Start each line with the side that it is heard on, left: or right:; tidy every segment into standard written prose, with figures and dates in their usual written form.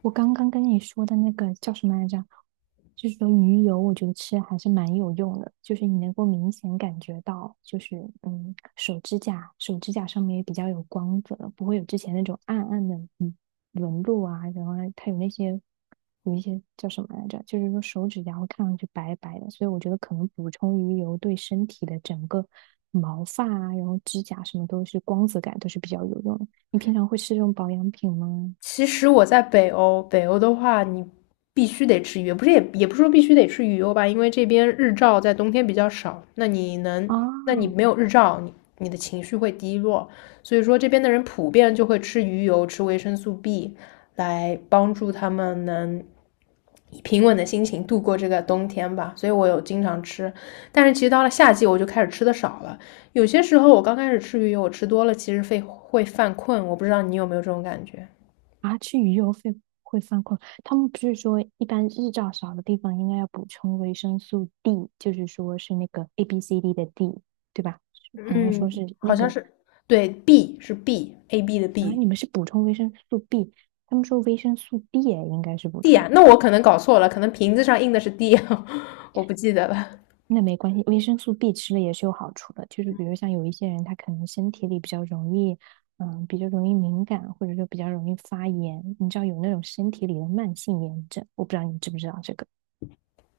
right: 我刚刚跟你说的那个叫什么来着？就是说鱼油，我觉得吃还是蛮有用的，就是你能够明显感觉到，就是手指甲上面也比较有光泽，不会有之前那种暗暗的纹路啊，然后它有一些叫什么来着？就是说手指甲会看上去白白的，所以我觉得可能补充鱼油对身体的整个毛发啊，然后指甲什么都是光泽感都是比较有用的。你平常会吃这种保养品吗？
left: 其实我在北欧，北欧的话，你必须得吃鱼，不是也不是说必须得吃鱼油吧，因为这边日照在冬天比较少，那你能，那你没
right: 啊。
left: 有日照，你的情绪会低落，所以说这边的人普遍就会吃鱼油，吃维生素 B,来帮助他们能以平稳的心情度过这个冬天吧。所以我有经常吃，但是其实到了夏季我就开始吃的少了，有些时候我刚开始吃鱼油，我吃多了其实会犯困，我不知道你有没有这种感觉。
right: 啊，吃鱼游会犯困。他们不是说，一般日照少的地方应该要补充维生素 D，就是说是那个 A B C D 的 D，对吧？好像说
left: 嗯，
right: 是
left: 好
right: 那
left: 像
right: 个
left: 是，对，B 是 B，A B 的
right: 啊，
left: B，D
right: 你们是补充维生素 B，他们说维生素 D 也应该是补
left: 啊，
right: 充，
left: 那我可能搞错了，可能瓶子上印的是 D,我不记得了。
right: 那没关系，维生素 B 吃了也是有好处的。就是比如像有一些人，他可能身体里比较容易，比较容易敏感，或者说比较容易发炎，你知道有那种身体里的慢性炎症，我不知道你知不知道这个。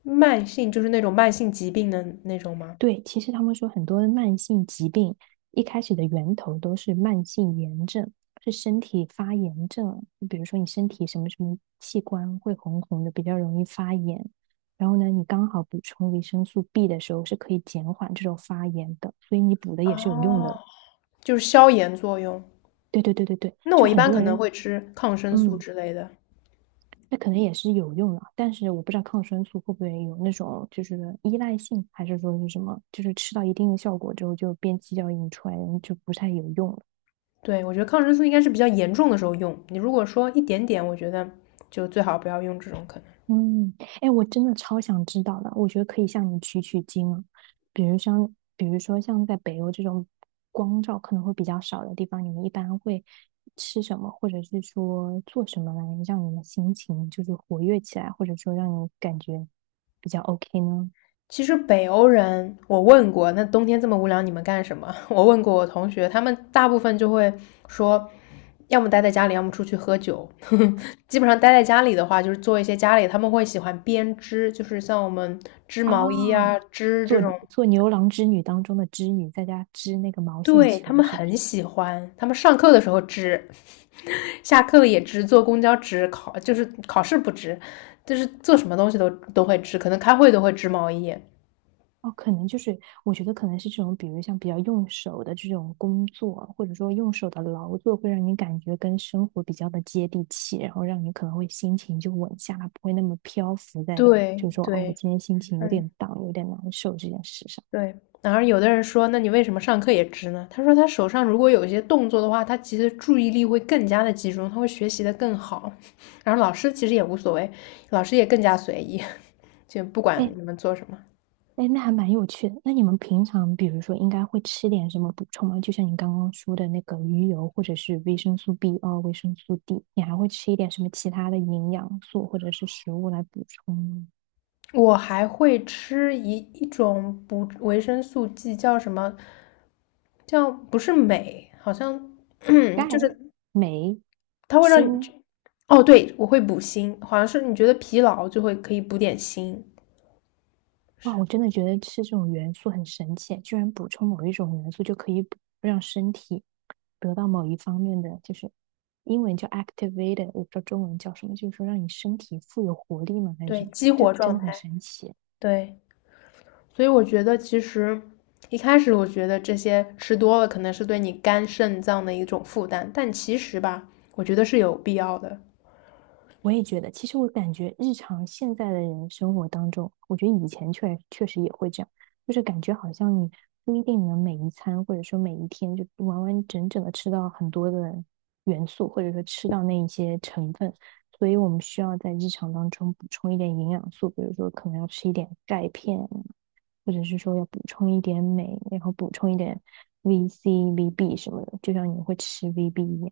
left: 慢性就是那种慢性疾病的那种吗？
right: 对，其实他们说很多的慢性疾病一开始的源头都是慢性炎症，是身体发炎症。比如说你身体什么什么器官会红红的，比较容易发炎。然后呢，你刚好补充维生素 B 的时候是可以减缓这种发炎的，所以你补的也是有用
left: 哦，
right: 的。
left: 就是消炎作用。
right: 对对对对对，
left: 那我
right: 就
left: 一
right: 很
left: 般
right: 多
left: 可能
right: 人，
left: 会吃抗生素
right: 嗯，
left: 之类的。
right: 那可能也是有用的，但是我不知道抗生素会不会有那种就是依赖性，还是说是什么，就是吃到一定的效果之后就变鸡叫引出来，就不太有用了。
left: 对，我觉得抗生素应该是比较严重的时候用。你如果说一点点，我觉得就最好不要用这种可能。
right: 嗯，哎，我真的超想知道的，我觉得可以向你取取经啊。比如说像在北欧这种光照可能会比较少的地方，你们一般会吃什么，或者是说做什么来让你的心情就是活跃起来，或者说让你感觉比较 OK 呢？
left: 其实北欧人，我问过，那冬天这么无聊，你们干什么？我问过我同学，他们大部分就会说，要么待在家里，要么出去喝酒。基本上待在家里的话，就是做一些家里，他们会喜欢编织，就是像我们织
right: 啊，
left: 毛衣啊、织这
right: 做
left: 种，
right: 做牛郎织女当中的织女，在家织那个毛线
left: 对，他
right: 球，
left: 们
right: 是不
left: 很
right: 是？
left: 喜欢。他们上课的时候织，下课了也织，坐公交织，考就是考试不织，就是做什么东西都都会织，可能开会都会织毛衣。
right: 哦，可能就是我觉得可能是这种，比如像比较用手的这种工作，或者说用手的劳作，会让你感觉跟生活比较的接地气，然后让你可能会心情就稳下来，不会那么漂浮在，就是
left: 对
right: 说哦，我
left: 对，
right: 今天心情有
left: 嗯。
right: 点荡，有点难受这件事上。
left: 对，然后有的人说，那你为什么上课也直呢？他说他手上如果有一些动作的话，他其实注意力会更加的集中，他会学习的更好。然后老师其实也无所谓，老师也更加随意，就不管
right: 哎，
left: 你们做什么。
right: 哎，那还蛮有趣的。那你们平常，比如说，应该会吃点什么补充吗？就像你刚刚说的那个鱼油，或者是维生素 B2、维生素 D，你还会吃一点什么其他的营养素或者是食物来补充吗？
left: 我还会吃一种补维生素剂，叫什么？叫不是镁，好像
right: 钙、
left: 就是
right: 镁、
left: 它会让你
right: 锌。
left: 哦，对，我会补锌，好像是你觉得疲劳就会可以补点锌，
right: 哇，我真的觉得吃这种元素很神奇，居然补充某一种元素就可以补让身体得到某一方面的，就是英文叫 activated，我不知道中文叫什么，就是说让你身体富有活力吗？还是
left: 对，
right: 什么？
left: 激
right: 就
left: 活
right: 真
left: 状
right: 的很
left: 态，
right: 神奇。
left: 对。所以我觉得其实一开始我觉得这些吃多了可能是对你肝肾脏的一种负担，但其实吧，我觉得是有必要的。
right: 我也觉得，其实我感觉日常现在的人生活当中，我觉得以前确确实也会这样，就是感觉好像你不一定能每一餐或者说每一天就完完整整的吃到很多的元素，或者说吃到那一些成分，所以我们需要在日常当中补充一点营养素，比如说可能要吃一点钙片，或者是说要补充一点镁，然后补充一点 VC、VB 什么的，就像你会吃 VB 一样。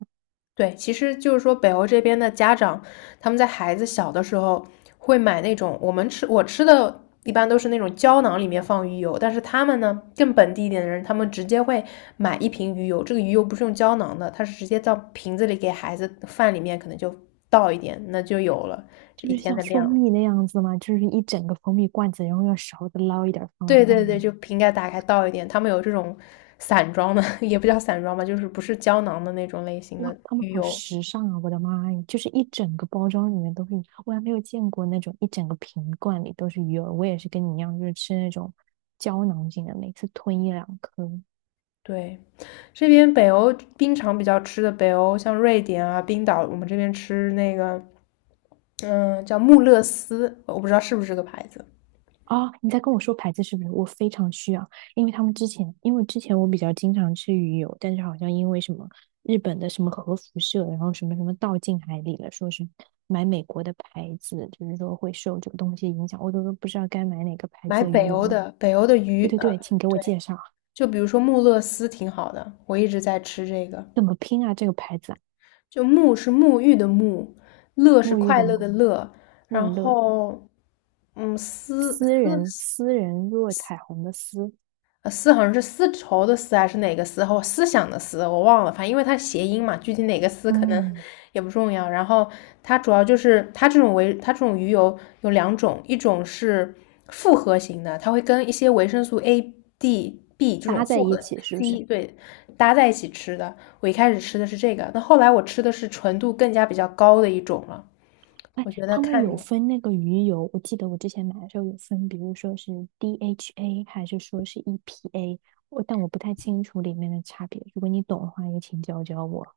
left: 对，其实就是说北欧这边的家长，他们在孩子小的时候会买那种我吃的一般都是那种胶囊里面放鱼油，但是他们呢更本地一点的人，他们直接会买一瓶鱼油，这个鱼油不是用胶囊的，它是直接到瓶子里给孩子饭里面可能就倒一点，那就有了这
right: 就
left: 一
right: 是
left: 天
right: 像
left: 的
right: 蜂
left: 量。
right: 蜜那样子嘛，就是一整个蜂蜜罐子，然后用勺子捞一点儿放到
left: 对对
right: 饭里
left: 对，
right: 面。
left: 就瓶盖打开倒一点。他们有这种散装的，也不叫散装吧，就是不是胶囊的那种类型
right: 哇，
left: 的
right: 他们
left: 鱼
right: 好
left: 油。
right: 时尚啊！我的妈呀，就是一整个包装里面都是，我还没有见过那种一整个瓶罐里都是鱼饵。我也是跟你一样，就是吃那种胶囊型的，每次吞一两颗。
left: 对，这边北欧冰场比较吃的，北欧像瑞典啊、冰岛，我们这边吃那个，嗯，叫穆勒斯，我不知道是不是这个牌子。
right: 啊，你在跟我说牌子是不是？我非常需要，因为他们之前，因为之前我比较经常吃鱼油，但是好像因为什么日本的什么核辐射，然后什么什么倒进海里了，说是买美国的牌子，就是说会受这个东西影响，我都不知道该买哪个牌
left: 买
right: 子的鱼
left: 北
right: 油
left: 欧
right: 了。
left: 的，北欧的鱼，
right: 对对对，请给我
left: 对，
right: 介绍。
left: 就比如说穆勒斯挺好的，我一直在吃这个。
right: 怎么拼啊？这个牌子啊，
left: 就沐是沐浴的沐，乐是
right: 沐浴
left: 快
right: 的
left: 乐的
right: 沐，
left: 乐，然
right: 穆勒，
left: 后嗯，思
right: 私
left: 思
right: 人私人若彩虹的私，
left: 丝好像是丝绸的丝还是哪个丝，或思想的思，我忘了，反正因为它谐音嘛，具体哪个丝可能
right: 嗯，
left: 也不重要。然后它主要就是它这种鱼油有两种，一种是复合型的，它会跟一些维生素 A、D、B 这种
right: 搭在
left: 复合
right: 一起是不
left: C
right: 是？
left: 对搭在一起吃的。我一开始吃的是这个，那后来我吃的是纯度更加比较高的一种了。
right: 哎，
left: 我觉得
right: 他们
left: 看你。
right: 有分那个鱼油，我记得我之前买的时候有分，比如说是 DHA 还是说是 EPA，我但我不太清楚里面的差别。如果你懂的话，也请教教我。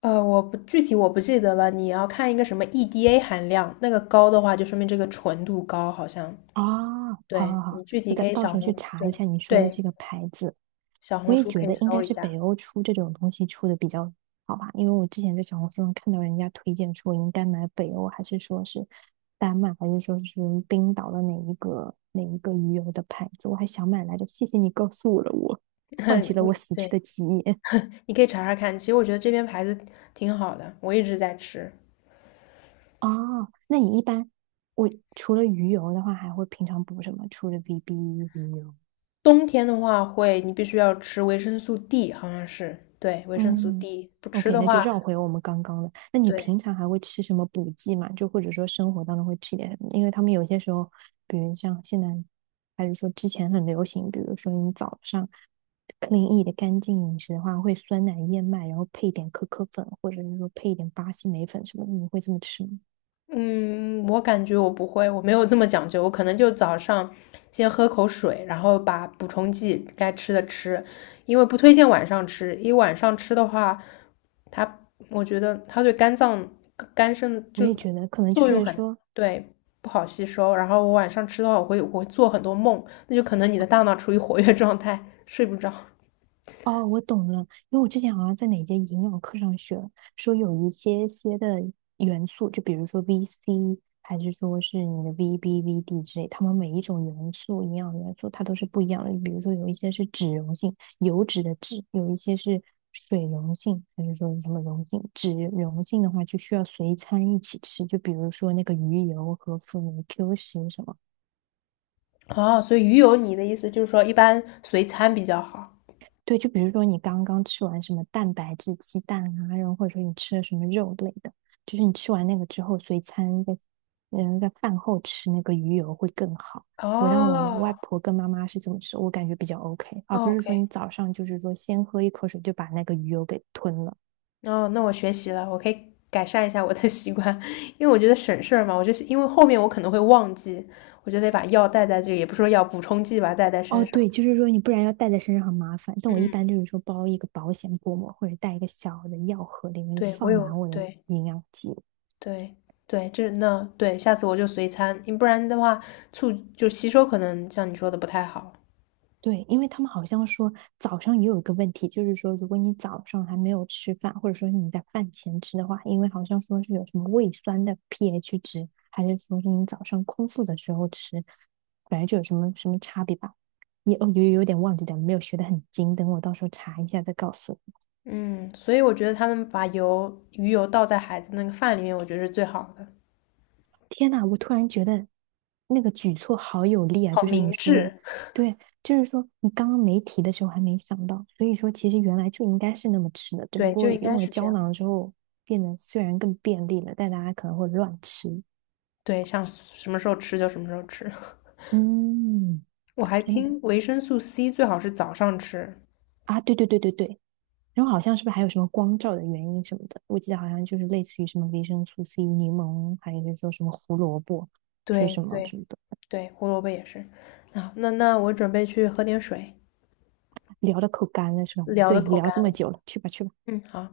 left: 我不记得了，你要看一个什么 EDA 含量，那个高的话就说明这个纯度高，好像。
right: 啊，好
left: 对，
right: 好
left: 你
right: 好，
left: 具
right: 我
left: 体
right: 到
left: 可以
right: 到
left: 小
right: 时候去
left: 红，
right: 查
left: 对
right: 一下你说的
left: 对，
right: 这个牌子。
left: 小
right: 我
left: 红
right: 也
left: 书
right: 觉
left: 可以
right: 得应该
left: 搜一
right: 是北
left: 下，
right: 欧出这种东西出的比较好吧，因为我之前在小红书上看到人家推荐说应该买北欧，还是说是丹麦，还是说是冰岛的哪一个鱼油的牌子，我还想买来着。谢谢你告诉了我，唤起了我
left: 嗯，
right: 死去
left: 对，
right: 的记忆。
left: 你可以查查看。其实我觉得这边牌子挺好的，我一直在吃。
right: 哦，那你一般我除了鱼油的话，还会平常补什么？除了 VB 鱼油？
left: 冬天的话会，你必须要吃维生素 D,好像是，对，维生素
right: 嗯
left: D,不吃
right: ，OK，
left: 的
right: 那就
left: 话，
right: 绕回我们刚刚的。那你
left: 对。
right: 平常还会吃什么补剂吗？就或者说生活当中会吃一点什么？因为他们有些时候，比如像现在，还是说之前很流行，比如说你早上 clean e 的干净饮食的话，会酸奶燕麦，然后配一点可可粉，或者是说配一点巴西莓粉什么的，你会这么吃吗？
left: 嗯，我感觉我不会，我没有这么讲究，我可能就早上先喝口水，然后把补充剂该吃的吃，因为不推荐晚上吃，因为晚上吃的话，它我觉得它对肝脏、肝肾
right: 我
left: 就
right: 也觉得可能就
left: 作用
right: 是
left: 很，
right: 说，
left: 对，不好吸收。然后我晚上吃的话，我会做很多梦，那就可能你的大脑处于活跃状态，睡不着。
right: 哦，我懂了，因为我之前好像在哪节营养课上学，说有一些些的元素，就比如说 VC，还是说是你的 VB、VD 之类，它们每一种元素、营养元素它都是不一样的。比如说有一些是脂溶性，油脂的脂，有一些是水溶性，还是说是什么溶性？脂溶性的话就需要随餐一起吃，就比如说那个鱼油和辅酶 Q10什么。
left: 哦，所以鱼油，你的意思就是说一般随餐比较好。
right: 对，就比如说你刚刚吃完什么蛋白质鸡蛋啊，然后或者说你吃了什么肉类的，就是你吃完那个之后，随餐在饭后吃那个鱼油会更好。我让我
left: 哦
right: 外婆跟妈妈是这么吃，我感觉比较 OK，而不是说
left: ，OK。
right: 你早上就是说先喝一口水就把那个鱼油给吞了。
left: 哦，那我学习了，我可以改善一下我的 习惯，因为我觉得省事儿嘛。我就是因为后面我可能会忘记，我就得把药带在这里也不是说药补充剂吧，带在
right: 哦，
left: 身上。
right: 对，就是说你不然要带在身上很麻烦。但我一
left: 嗯，
right: 般就是说包一个保险薄膜，或者带一个小的药盒，里面
left: 对，我
right: 放
left: 有，
right: 满我的
left: 对
right: 营养剂。
left: 对对，这那对，下次我就随餐，你不然的话促就吸收可能像你说的不太好。
right: 对，因为他们好像说早上也有一个问题，就是说如果你早上还没有吃饭，或者说你在饭前吃的话，因为好像说是有什么胃酸的 pH 值，还是说是你早上空腹的时候吃，反正就有什么什么差别吧。也哦，有点忘记了，没有学得很精，等我到时候查一下再告诉你。
left: 嗯，所以我觉得他们把油鱼油倒在孩子那个饭里面，我觉得是最好的，
right: 天呐，我突然觉得那个举措好有力啊！
left: 好
right: 就像你
left: 明
right: 说的，
left: 智。
right: 对，就是说你刚刚没提的时候还没想到，所以说其实原来就应该是那么吃的，只不
left: 对，就
right: 过
left: 应该
right: 用了
left: 是这
right: 胶
left: 样。
right: 囊之后变得虽然更便利了，但大家可能会乱吃。
left: 对，想什么时候吃就什么时候吃。
right: 嗯，
left: 我还
right: 天呐，
left: 听维生素 C 最好是早上吃。
right: 啊，对对对对对，然后好像是不是还有什么光照的原因什么的？我记得好像就是类似于什么维生素 C、柠檬，还有就是说什么胡萝卜，说
left: 对
right: 什么
left: 对
right: 什么的，
left: 对，胡萝卜也是。啊，那我准备去喝点水，
right: 聊的口干了是吧？
left: 聊的
right: 对，
left: 口
right: 聊
left: 干
right: 这么
left: 了
right: 久了，去吧去吧。
left: 嗯，好。